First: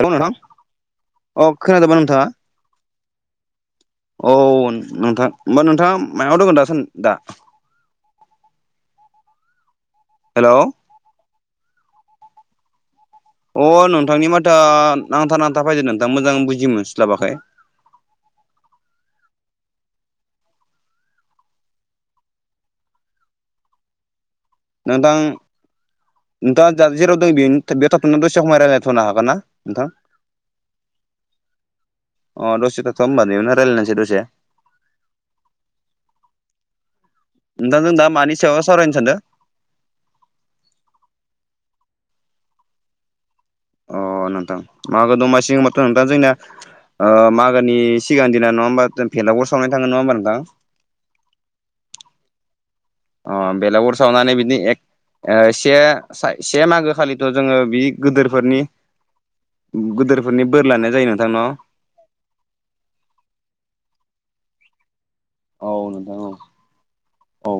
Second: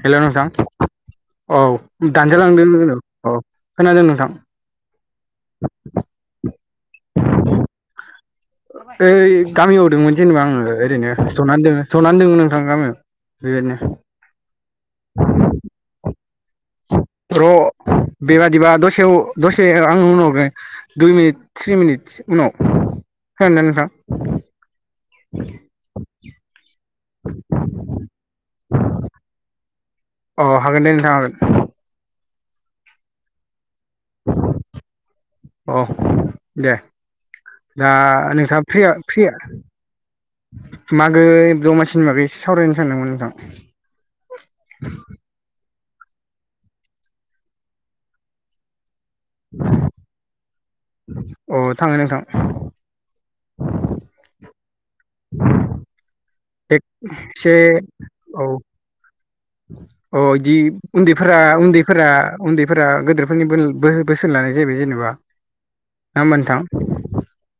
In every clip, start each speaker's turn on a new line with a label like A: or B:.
A: Hello
B: hello
A: नोंथां
B: नोथां।
A: अ
B: औ
A: खोनादोंबा नोंथाङा
B: दानजा लांदों दों औ खोनादों नोंथां।
A: औ नोंथां होमबा नोंथाङा मायावायाव दङो दासान दा?
B: ओइ गामियाव दंमोन जेनेबा
A: हेलौ
B: आङो ओरैनो जनानै दं जनानै दं गामियावनोंथां गामियाव।
A: अ
B: बेबायदिनो
A: नोंथांनि माथो नांथा नांथा फैदो नोंथां मोजां बुजि मोनस्लाबाखै।
B: र' बेबादिबा दसे दसे आं उनाव दुइ मिनिट थ्रिनि मिनिट उनाव। खोनादों ना नोंथां?
A: नोंथां नोंथाङा जेराव द बे बेहाय थाथना दसे समाय रायज्लायथ'नो हागोन ना? नोंथां?
B: अ हागोन दे नोंथां हागोन।
A: अ दडसे' थांथ होमबा नैयावनो रायलायनोसै दसे।
B: अ दे
A: नोंथां
B: दा
A: जों मानि सायाव
B: नोंथाङा फ्रिया
A: सावरायनो सानदों
B: फ्रिया मागो दमासिनि बागै एसे सावरायनो सानदोंमोन नोंथां।
A: अ ' नोंथां मागो दमासि होमबाथ' दा आं नोंथां जोंनिया ओ मागोनि सिगां दिना नङा होमबा जों बेलागुर सावनाय थांङो नङा होमबा नोंथां?
B: अ थाङो नोंथां।
A: अ बेलागुर सावनानै बिदिनो एक से से मागो खालिथ'
B: एसे
A: जोङो बे
B: औ
A: गिदोरफोरनि गिदोरफोरनि बोर लानाय जायो नोंथां न'?
B: फोर उन्दैफोरा गोदोरफोरनि बो-बो-बोसोन लानाय जाहबाय जेनेबा।
A: औ
B: ना
A: नोंथां औ।
B: होमबा
A: औ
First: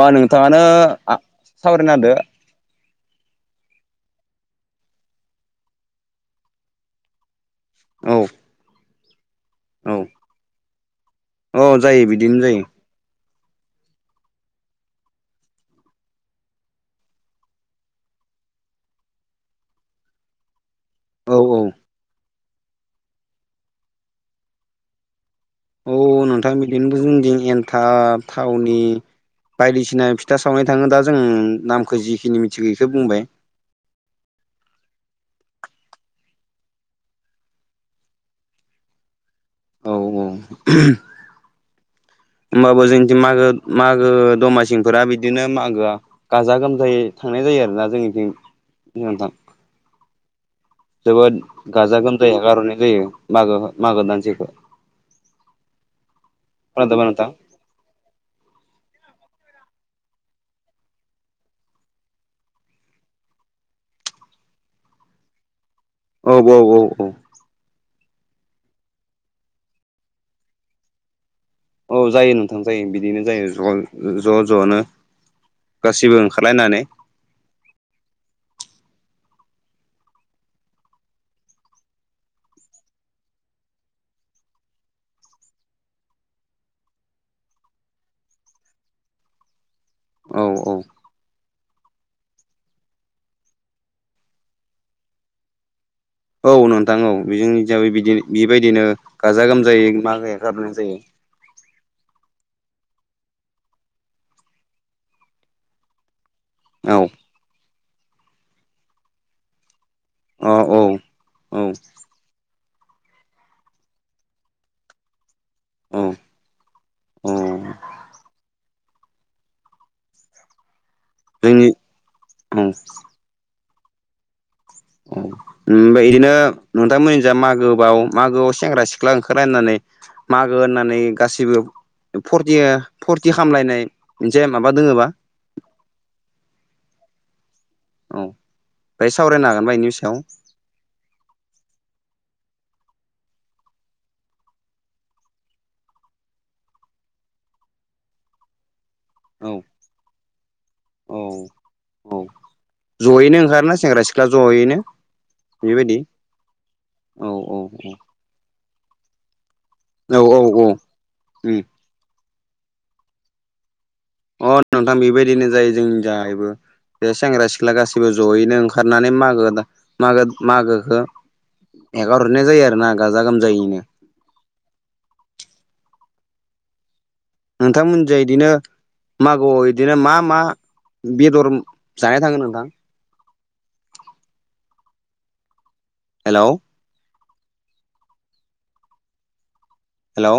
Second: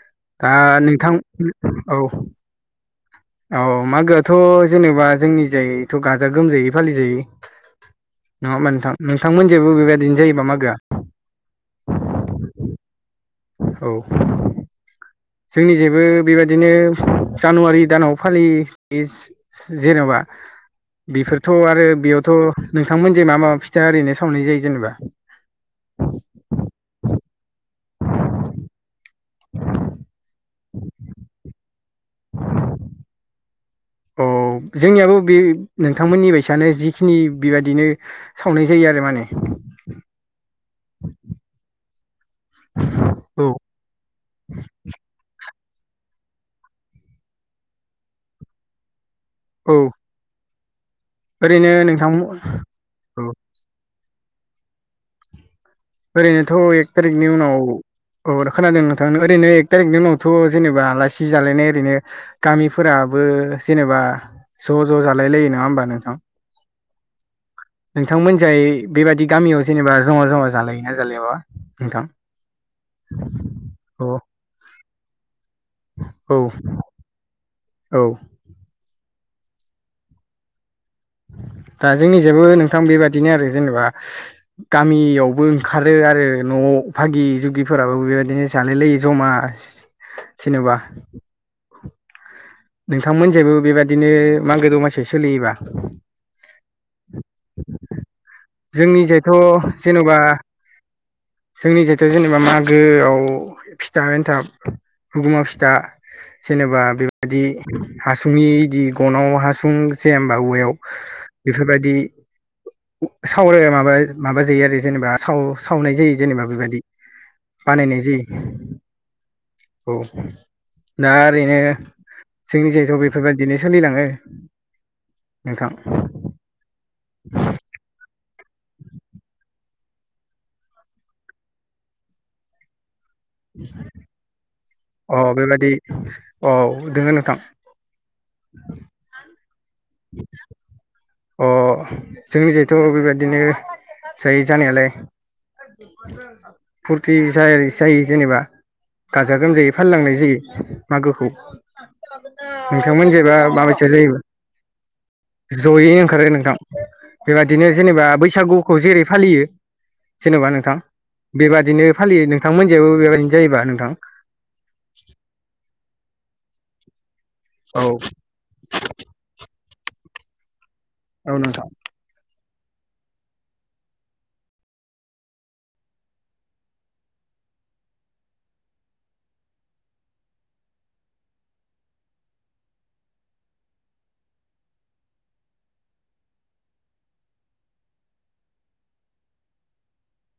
A: बा
B: दा
A: नोंथाङानो
B: नोंथां औ
A: सावरायना होदो
B: औ मागोआथ' जेनेबा जोंनि जायथ' गाजा गोमजायै फालिजायो
A: औ
B: नङा होमबा नोंथां? नोंथांमोनजोंबो बेबायदिनो जायोबा मागोआ?
A: अ जायो बिदिनो जायो।
B: औ जोंनि जेबो बेबायदिनो जानुवारि दानाव फालि इ इस जेनेबा
A: औ
B: बेफोरथ'
A: औ
B: आरो बेयावथ' नोंथांमोनजाय मा मा फिथा ओरैनो सावनाय जायो जेनेबा?
A: औ नोंथां बिदिनोबो जोंथिं एन्थाब थावनि बायदिसिना फिथा सावनाय थाङो दा जों नामखौ जिखिनि मिथिगौ इखौ बुंबाय।
B: औ जोंनियाबो बे नोंथांमोननि बायसआनो जिखिनि बेबादिनो सावनाय जायो आरो माने।
A: औ औ होमबाबो जोंथिं मागो
B: औ
A: मागो दमासिंफोरा बिदिनो मागोआ गाजा गोमजायै थांनाय जायो आरोना जोंनिथिं। नोंथां
B: औ
A: जोबोद
B: ओरैनो
A: गाजा
B: नोंथां
A: गोमजायै हेगार हरनाय जायो
B: औ
A: मागो मागो दानसेखो
B: ओरैनोथ' एक
A: खोनादोंबा नोंथां?
B: थारिकनि उनाव औ खोनादों नोंथां ओरैनो एक थारिकनि उनावथ' जेनेबा आलासि जालायनाय ओरैनो गामिफोराबो जेनेबा ज' ज' जालाय लायो नङा होमबा नोंथां?
A: औ ब' औ औ औ
B: नोंथांमोनजाय बेबायदि गामियाव जेनेबा जमा जमा जालायोना जालायाबा?
A: औ
B: नोंथां
A: जायो नोंथां जायो बिदिनो जायो
B: अ
A: ज' ज' ज'नो गासिबो
B: औ
A: ओंखारलायनानै
B: औ दा जोंनि जोंबो नोंथां बेबायदिनो आरो जेनेबा गामियावबो ओंखारो आरो न' भागि जुगिफोराबो बेबायदिनो जालायलायो जमा
A: औ औ
B: जेनेबा नोंथांमोनजायबो बेबायदिनो मागो दमासिया सोलियोबा?
A: औ नोंथां औ बे जोंनिजाबो बिदि बेबायदिनो
B: जोंनि जायथ'
A: गाजा गोमजायै
B: जेन'बा
A: मागो हेगारहरनाय जायो।
B: जोंनि जायथाव जेनेबा मागोआव फिथा एन्थाब गुगुमा फिथा जेनेबा
A: औ
B: बेबायदि हासुंनि इदि गनाव हासुं जायाहोमबा
A: अ
B: औवायाव
A: औ औ
B: बेफोरबायदि सावराय माबा माबा जायो आरो जेनेबा साव सावनाय जायो जेनेबा बेबायदि
A: औ
B: बानायनाय जायो। औ दा ओरैनो।
A: जोंनि औ
B: जोंनि जायथ' बेफोरबायदिनो सोलिलाङो।
A: अ
B: नोंथां
A: ओमफ्राय बिदिनो नोंथांमोननि जा मागोबाव मागोआव सेंग्रा सि ख्ला ओंखारनानै मागो होननानै गासिबो फुरथिया फुरथि खामलायनाय मोनसे माबा दोङोबा?
B: अ बेबायदि औ दोङो नोंथां।
A: औ बेहाय सावरायनो हागोन बा बेनि सायाव?
B: अ जोंनिजायथ' बेबायदिनो जायो जानायालाय फुरथि जा जायो जेनेबा। गाजा
A: औ
B: गोमजायै फालिलांनाय जायो
A: औ
B: मागोखौ।
A: औ
B: नोंथांमोनिजायबा माबासा जायोबा?
A: दहायनो।
B: जयैनो ओंखारो नोंथां,
A: औ औ औ
B: बेबायदिनो जेनेबा बैसागुखौ जेरै फालियो।
A: औ
B: जेनेबा
A: औ
B: नोंथां
A: औ
B: बेबादिनो फालियो। नोंथां मोननिजायबो बेबादिनो जायोबा नोंथां?
A: अ नोंथां बिबायदिनो जायो जोंनिजायबो बे सेंग्रा सिख्ला
B: औ
A: गासैबो ज'यैनो ओं खारनानै मागो दा मागो मागोखो
B: औ नोंथां।
A: एगार हरनाय जायो आरोना गाजा गोमजायैनो। नोंथांमोननिजों इदिनो मागोआव इदिनो मा मा बेदर जानाय [unintelligible] नोंथां? हेल'! हेलौ!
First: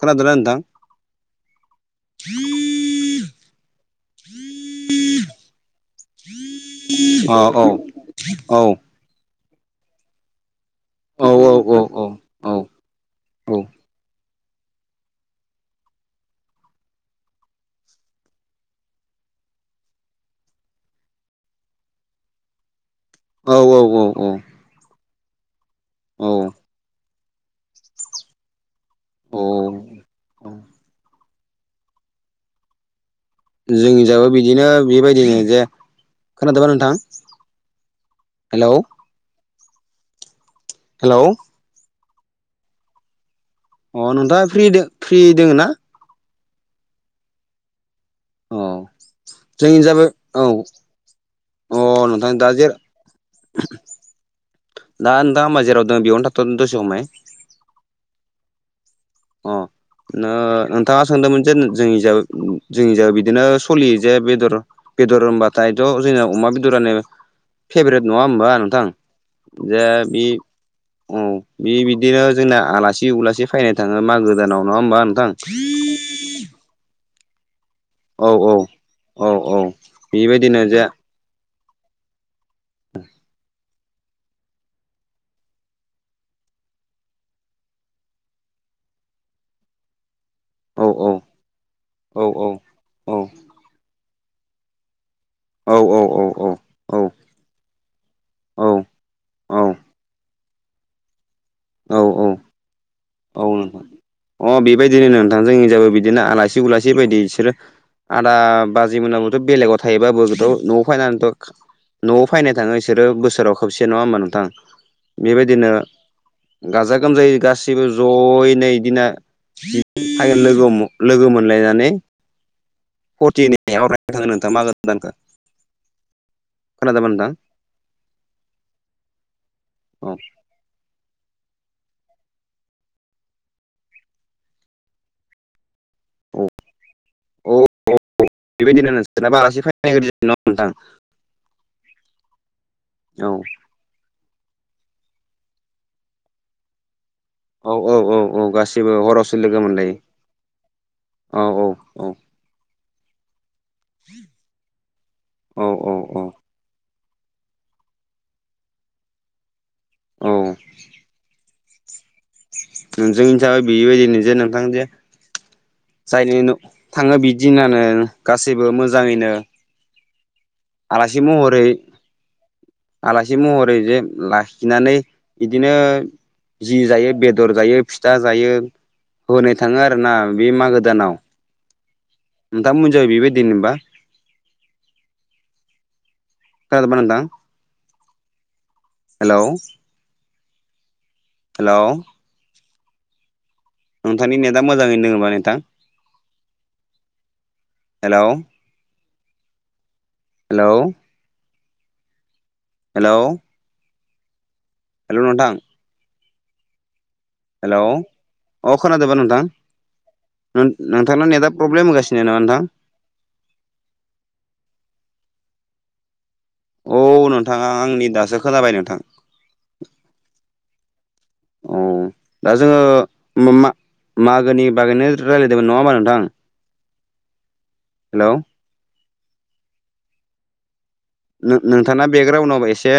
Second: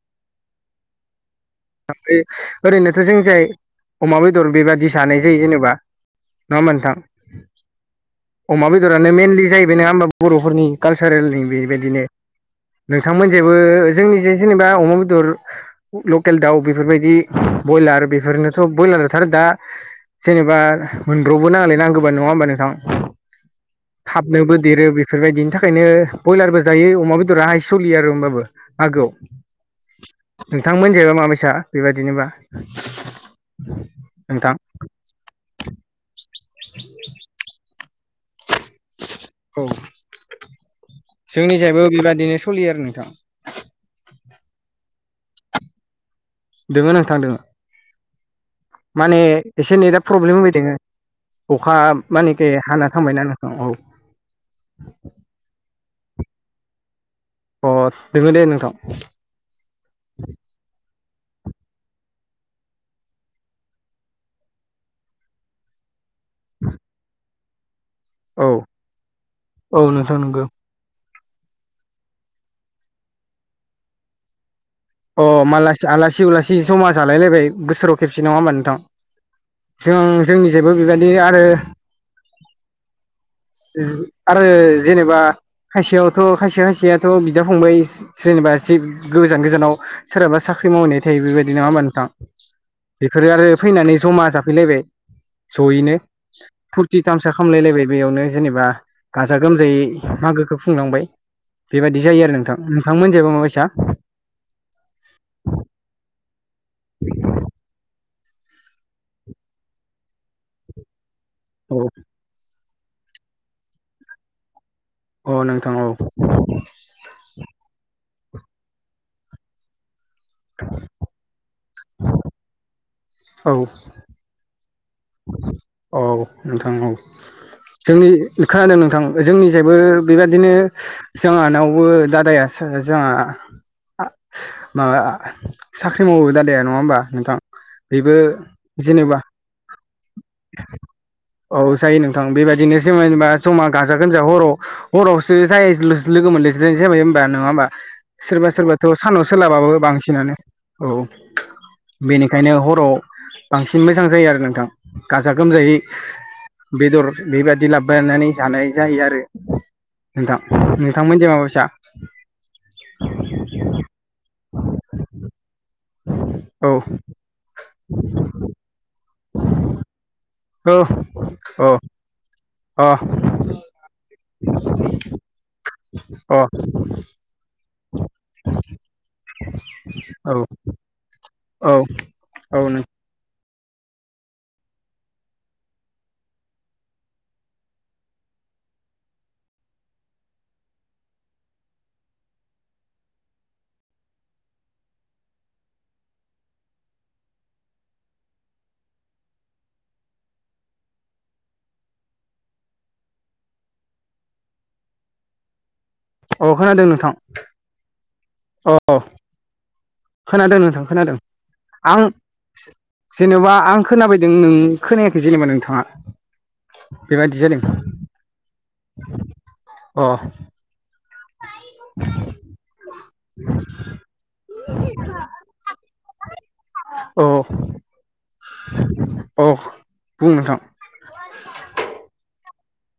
A: खोनादोंना नोंथां?
B: [unintelligible] ओरैनोथ' जोंनिजाय अमा बेदर बेबादि जानायजायो जेनेबा। नङा होमबा नोंथां?
A: अ औ औ
B: अमा बेदरा नो मेनलि जाहैबाय नोङा होमबा बर'फोरनि
A: औ
B: कालसारेलनि
A: औ औ
B: बेबायदिनो।
A: औ
B: नोंथांमोननिजायबो जोंनिजों जेनेबा अमा बेदर ल लकेल दाउ बेफोरबायदि बयलार बेफोरनोथ' बयलाराथ' आरो दा जेनेबा मोनब्र'बो नालाय नांगौबानो नङा होमबा नोंथां?
A: औ औ औ औ।
B: थाबनोबो देरो बेफोरबायदिनि थाखायनो बयलारबो जायो, अमा बेदरा हायेस सोलियो आरो होमबाबो। मागोआव
A: औ
B: नोंथांमोनजायबा माबायसा बेबायदिनोबा?
A: जोंनिजायबो
B: नोंथां
A: बिदिनो बेबादिनो जे खोनादोंबा नोंथां? हेलौ!
B: औ
A: हेलौ
B: जोंनिजायबो बेबादिनो सलियो आरो नोंथां।
A: अ नोंथाङा फ्रि दो फ्रि दोङो ना?
B: दोङो नोंथां दोङो
A: अ
B: माने
A: जोंनि
B: एसे नेदा
A: जाबाय
B: प्रब्लेम
A: औ
B: होबाय दोङो। अखा
A: अ नोंथां
B: मानेखे
A: दा जे
B: हाना थांबायना नोंथां, औ।
A: दा नोंथाङा होमबा जेराव दं बेयावनो थाथ'दो दसे हमय।
B: अ दोङो दे नोंथां।
A: अ। नो-नोंथाङा सोंदोंमोन जे जोंनिजा जोंनिजा बिदिनो सलियो जे बेदर बेदर होनबाथायथ' जोंना अमा बेदरानो फेप्रेट नङा
B: औ
A: होमबा नोंथां?
B: औ
A: जे
B: नोंथां
A: बि
B: नंगौ
A: औ बे बिदिनो जोंना आलासि उलासि फैनाय थाङो मागो दानाव। नङा होमबा
B: अ
A: नोंथां
B: मासि-आलासि उलासि समा जालायलायबाय बोसोराव खेबसे
A: औ
B: नङा होमबा
A: औ
B: नोंथां?
A: औ औ
B: जों
A: बेबायदिनो
B: जोंनिजायबो बेबायदि आरो
A: औ [inaudible]
B: [unintelligible] आरो जेनेबा खायसेयावथ' खायसेया खायसेयाथ' बिदा फंबाय जेनेबा इसि गोजान गोजानाव सोरहाबा साख्रि
A: औ
B: मावहैनाय थायो बेबायदि नङा होमबा नोंथां?
A: औ औ औ
B: बेफोरो आरो फैनानै ज'मा जाफैलायबाय
A: औ औ
B: जयैनो
A: औ औ
B: फुर
A: औ
B: थि थामसा खामलायलायबाय बेयावनो
A: औ
B: जेनेबा गाजा
A: औ
B: गोमजायै मागोखौ खुंलांबाय। बेबायदि जायो आरो नोंथां। नोंथांमोनजायबा माबायसा?
A: नोंथां अ बेबायदिनो नोंथां जोंनि जायगायाव बिदिनो आलासि उलासि बायदि बिसोरो आदा बाजै मोनाबोथ' बेलेगाव थायोबाबोथ' न'आव फैनानैथ'
B: औ
A: न'आव फैनाय थाङो बिसोर बोसोराव खोबसे नङा होनबा नोंथां?
B: औ
A: बेबायदिनो
B: नोंथां औ
A: गाजा गोमजायै गास गासिबो जयैनो इदिनो हाय लोगो लोगो मोनलायनानै
B: औ
A: [unintelligible] मागो दानखौ
B: औ नोंथां औ
A: खोनादोंमोन नोंथां
B: जोंनि खोनादों नोंथां जोंनिसायबो
A: औ
B: बेबादिनो जोंहानावबो दादाया सो जोङा माबा साख्रि मावो
A: औ
B: दादाया नङा होमबा नोंथां
A: औ
B: बेबो
A: बेबायदिनो
B: जेनेबा
A: [unintelligible]
B: औ जायो नोंथां बेबायदिनो जोमायलोंबा
A: औ
B: जमा गाजा गोजा हराव हरावसो जायो लोगो मोनलसोायसै जाबाय हबा नङा होमबा?
A: औ औ औ औ
B: सोरबा सोरबाथ'
A: गासैबो
B: सानाव
A: हरावसो लोगो
B: सोलाबाबो
A: मोनलायो
B: बांसिनानो औ
A: औ औ औ
B: बेनि खायनो हराव बांसिन मोजां जायो आरो नोंथां गाजा
A: औ
B: गोमजायै
A: औ औ
B: बेदर बेबायदि लाबायनानै जानाय जायो आरो।
A: औ
B: नोंथां नोंथांमोनजो माबायसा?
A: नोंजों हिसाबै बेबायदि नजे नोंथां जे जायनो न
B: औ
A: थाङो बिदिनानो गासैबो मोजाङैनो
B: औ अ
A: आलासि महरै
B: अ
A: आलासि महरै जे लाखिनानै इदिनो जि जायो बेदर जायो फिथा जायो। होनाय थाङो आरोना
B: औ
A: बे मागो दानाव
B: औ औ नों
A: नोंथांमोनजै बेबायदिनोबा? खोनादोंबा नोंथां हेलौ? हेलौ? नोंथांनि नेथआ मोजाङैनो दोङोबा नोंथां हेलौ? हेलौ? हेलौ? हेलौ नोंथां?
B: अ खोनादों नोंथां।
A: हेलौ? अ खोनादोबा नोंथां
B: खोनादों
A: नों
B: नोंथां खोनादों
A: नोंथांना नेटआ प्रब्लेम
B: आं
A: होगासिनो नामा नोंथां?
B: जेनेबा आं खोनाबायदों नों खोनायाखै जेनेबा नोंथाङा।
A: औ
B: बेबायदि जादों
A: नोंथाङा आंनि दासो खोनाबाय नोंथां।
B: अ
A: औ दा जोङो मा मा मागोनि बागैनो रायलायदोंमोन नङा होमबा नोंथां?
B: औ
A: हेलौ
B: औ बुं नोंथां।
A: नो नोंथाङा बेकग्राउडआव एसे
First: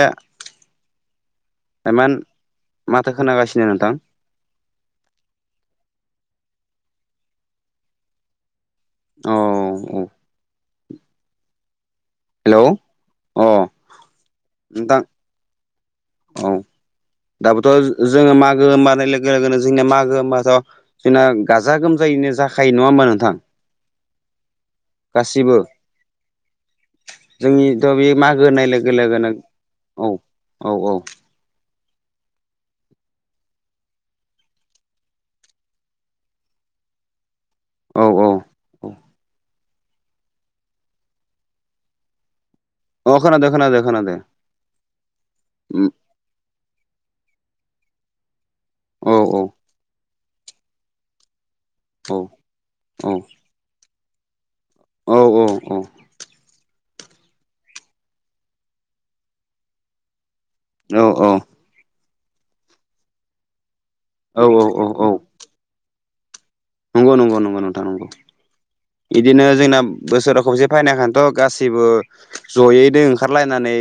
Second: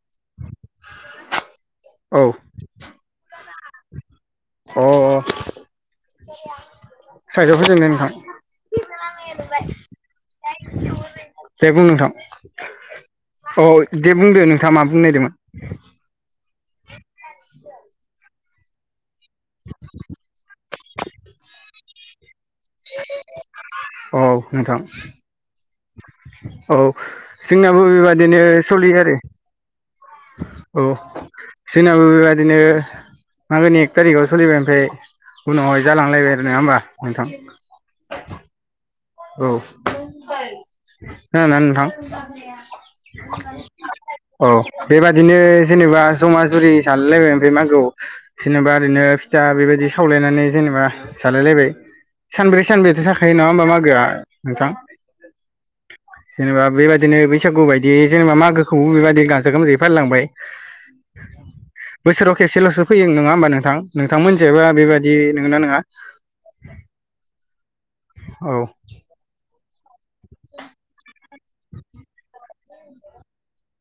B: औ
A: एमान माथो खोनागासिनो नोंथां।
B: अ अ [unintelligible] साइदआव फैजोनाय नोंथां।
A: औ औ
B: दे बुं नोंथां
A: हेलौ अ
B: औ दे बुंदो नोंथाङा मा
A: नोंथां
B: बुंनो नायदोंमोन?
A: औ
B: [inaudible]
A: दाबोथ' ओ जोङो मागो होमबानो लोगो लोगोनो जोंनिया मागो होमबाथ' जोंना गाजा गोमजायैनो जाखायो नङा होमबा नोंथां?
B: औ नोंथां
A: गासिबो
B: औ जोंनाबो
A: जोंनिथ' बे मागो
B: बेबाददिनो
A: होननाय लोगो
B: सलियो आरो।
A: लोगोनो औ
B: औ जोंनाबो बेबादिनो मागोनि एक तारिखआव सोलिबाय ओमफाय उनावहाय जालांलायबाय आरो नङा होमबा नोंथां?
A: औ औ औ
B: औ खोनादोना नोंथां?
A: अ खोनादो खोनादो खोनादो
B: औ बेबादिनो जेनेबा जमा जुरि जालायलायबाय ओमफाय मागोआव जेनेबा ओरैनो
A: औ औ
B: फिथा बेबायदि सावलायनानै जेनेबा जालायलायबाय।
A: औ
B: सानब्रै सानबायाथ'
A: औ
B: थाखायो नङा होमबा मागोआ? नोंथां
A: औ औ
B: जेनेबा बैबायदिनो बै बैसागु बायदियै जेनेबा मागोखौबो बेबायदि गाजा गोमजायै फालिलांबाय।
A: औ औ
B: बोसोराव खेबसेल'सो फैयो नङा होमबा नोंथां?
A: औ
B: नोंथांमोननि
A: औ
B: जायबा
A: औ औ
B: बेबायदि नंगोना नङा?
A: नंगौ नंगौ नंगौ नोंथां नंगौ
B: औ
A: इदिनो जोंना बोसोराव खोबसे फायनायखायनथ' गासिबो जयैनो ओंखारलायनानै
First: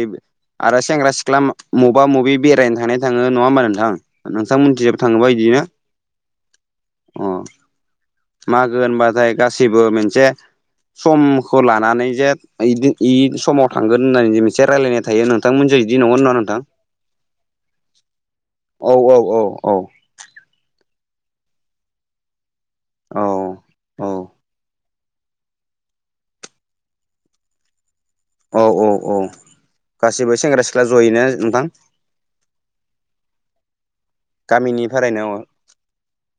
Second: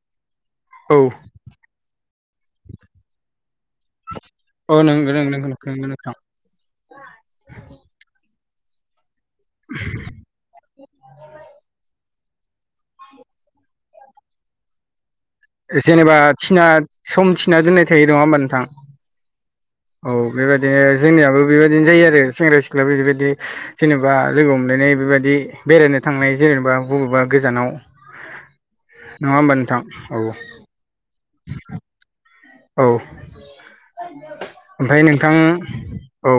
A: आरो
B: औ
A: सेंग्रा सिख्ला मबा मबि बेरायनो थांनाया थाङो नङा होमबा नोंथां? नोंथां
B: औ
A: मोनथिंजायबो
B: नंगौ नंगौ
A: थाङोबा
B: नंगौ
A: इदिनो?
B: नंगौ नोंथां
A: अह मागो होनबाथाय गासिबो मोनसे समखौ लानानै जे इदि इ समाव थांगोन होननानै जे मोनसे रायलायनाय थायो नो
B: जेनेबा थिना सम थिना दोननाय थायो नङा होमबा नोंथां?
A: औ औ
B: औ बेबादिनो जोंनियाबो बेबादिनो जायो आरो सेंग्रा सिख लायाबो
A: औ
B: बेबायदि
A: औ
B: जेनेबा लोगो हमलायनाय बेबादि बेरायनो थांनाय जेनेबा बबेबा गोजानाव नङा होमबा नोंथां? औ
A: जेबो सेंग्रा सिख्ला जयैनो नोंथां।
B: औ ओमफाय
A: गामिनिफ्रायनो
B: नोंथां औ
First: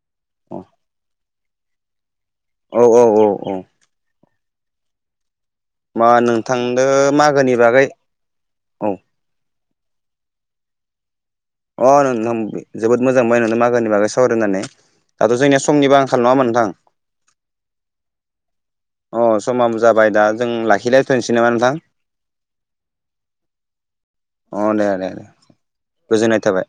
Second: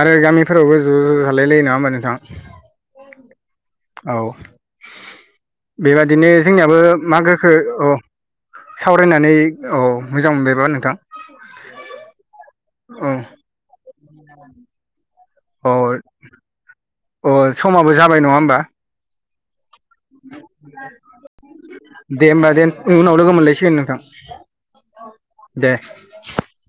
B: आरो
A: अ
B: गामिफोरावबो ज' ज' जालायलायो नङा होमबा नोंथां?
A: औ औ औ औ
B: औ
A: मा
B: बेबादिनो जोंनियाबो
A: नोंथांनो मागोनि
B: मागोखो
A: बागै
B: औ
A: औ
B: सावरायनानै औ मोजां मोनबायबा नोंथां?
A: अ नों-नों जोबोद
B: औ
A: मोजां मोनबाय नोंदो मागोनि बागै सावरायनानै। दाथ' जोंनि
B: औ
A: समनिबो आंखाल नङा होमबा नोंथां?
B: अ समाबो जाबाय नङा होमबा?
A: अह समाबो जाबाय दा जों लाखिलायथ'नोसै नामा नोंथां?
B: दे होमबा दे उनाव लोगो मोनलायसिगोन नोंथां।
A: अ दे दे
B: दे
A: गोजोननाय थाबाय।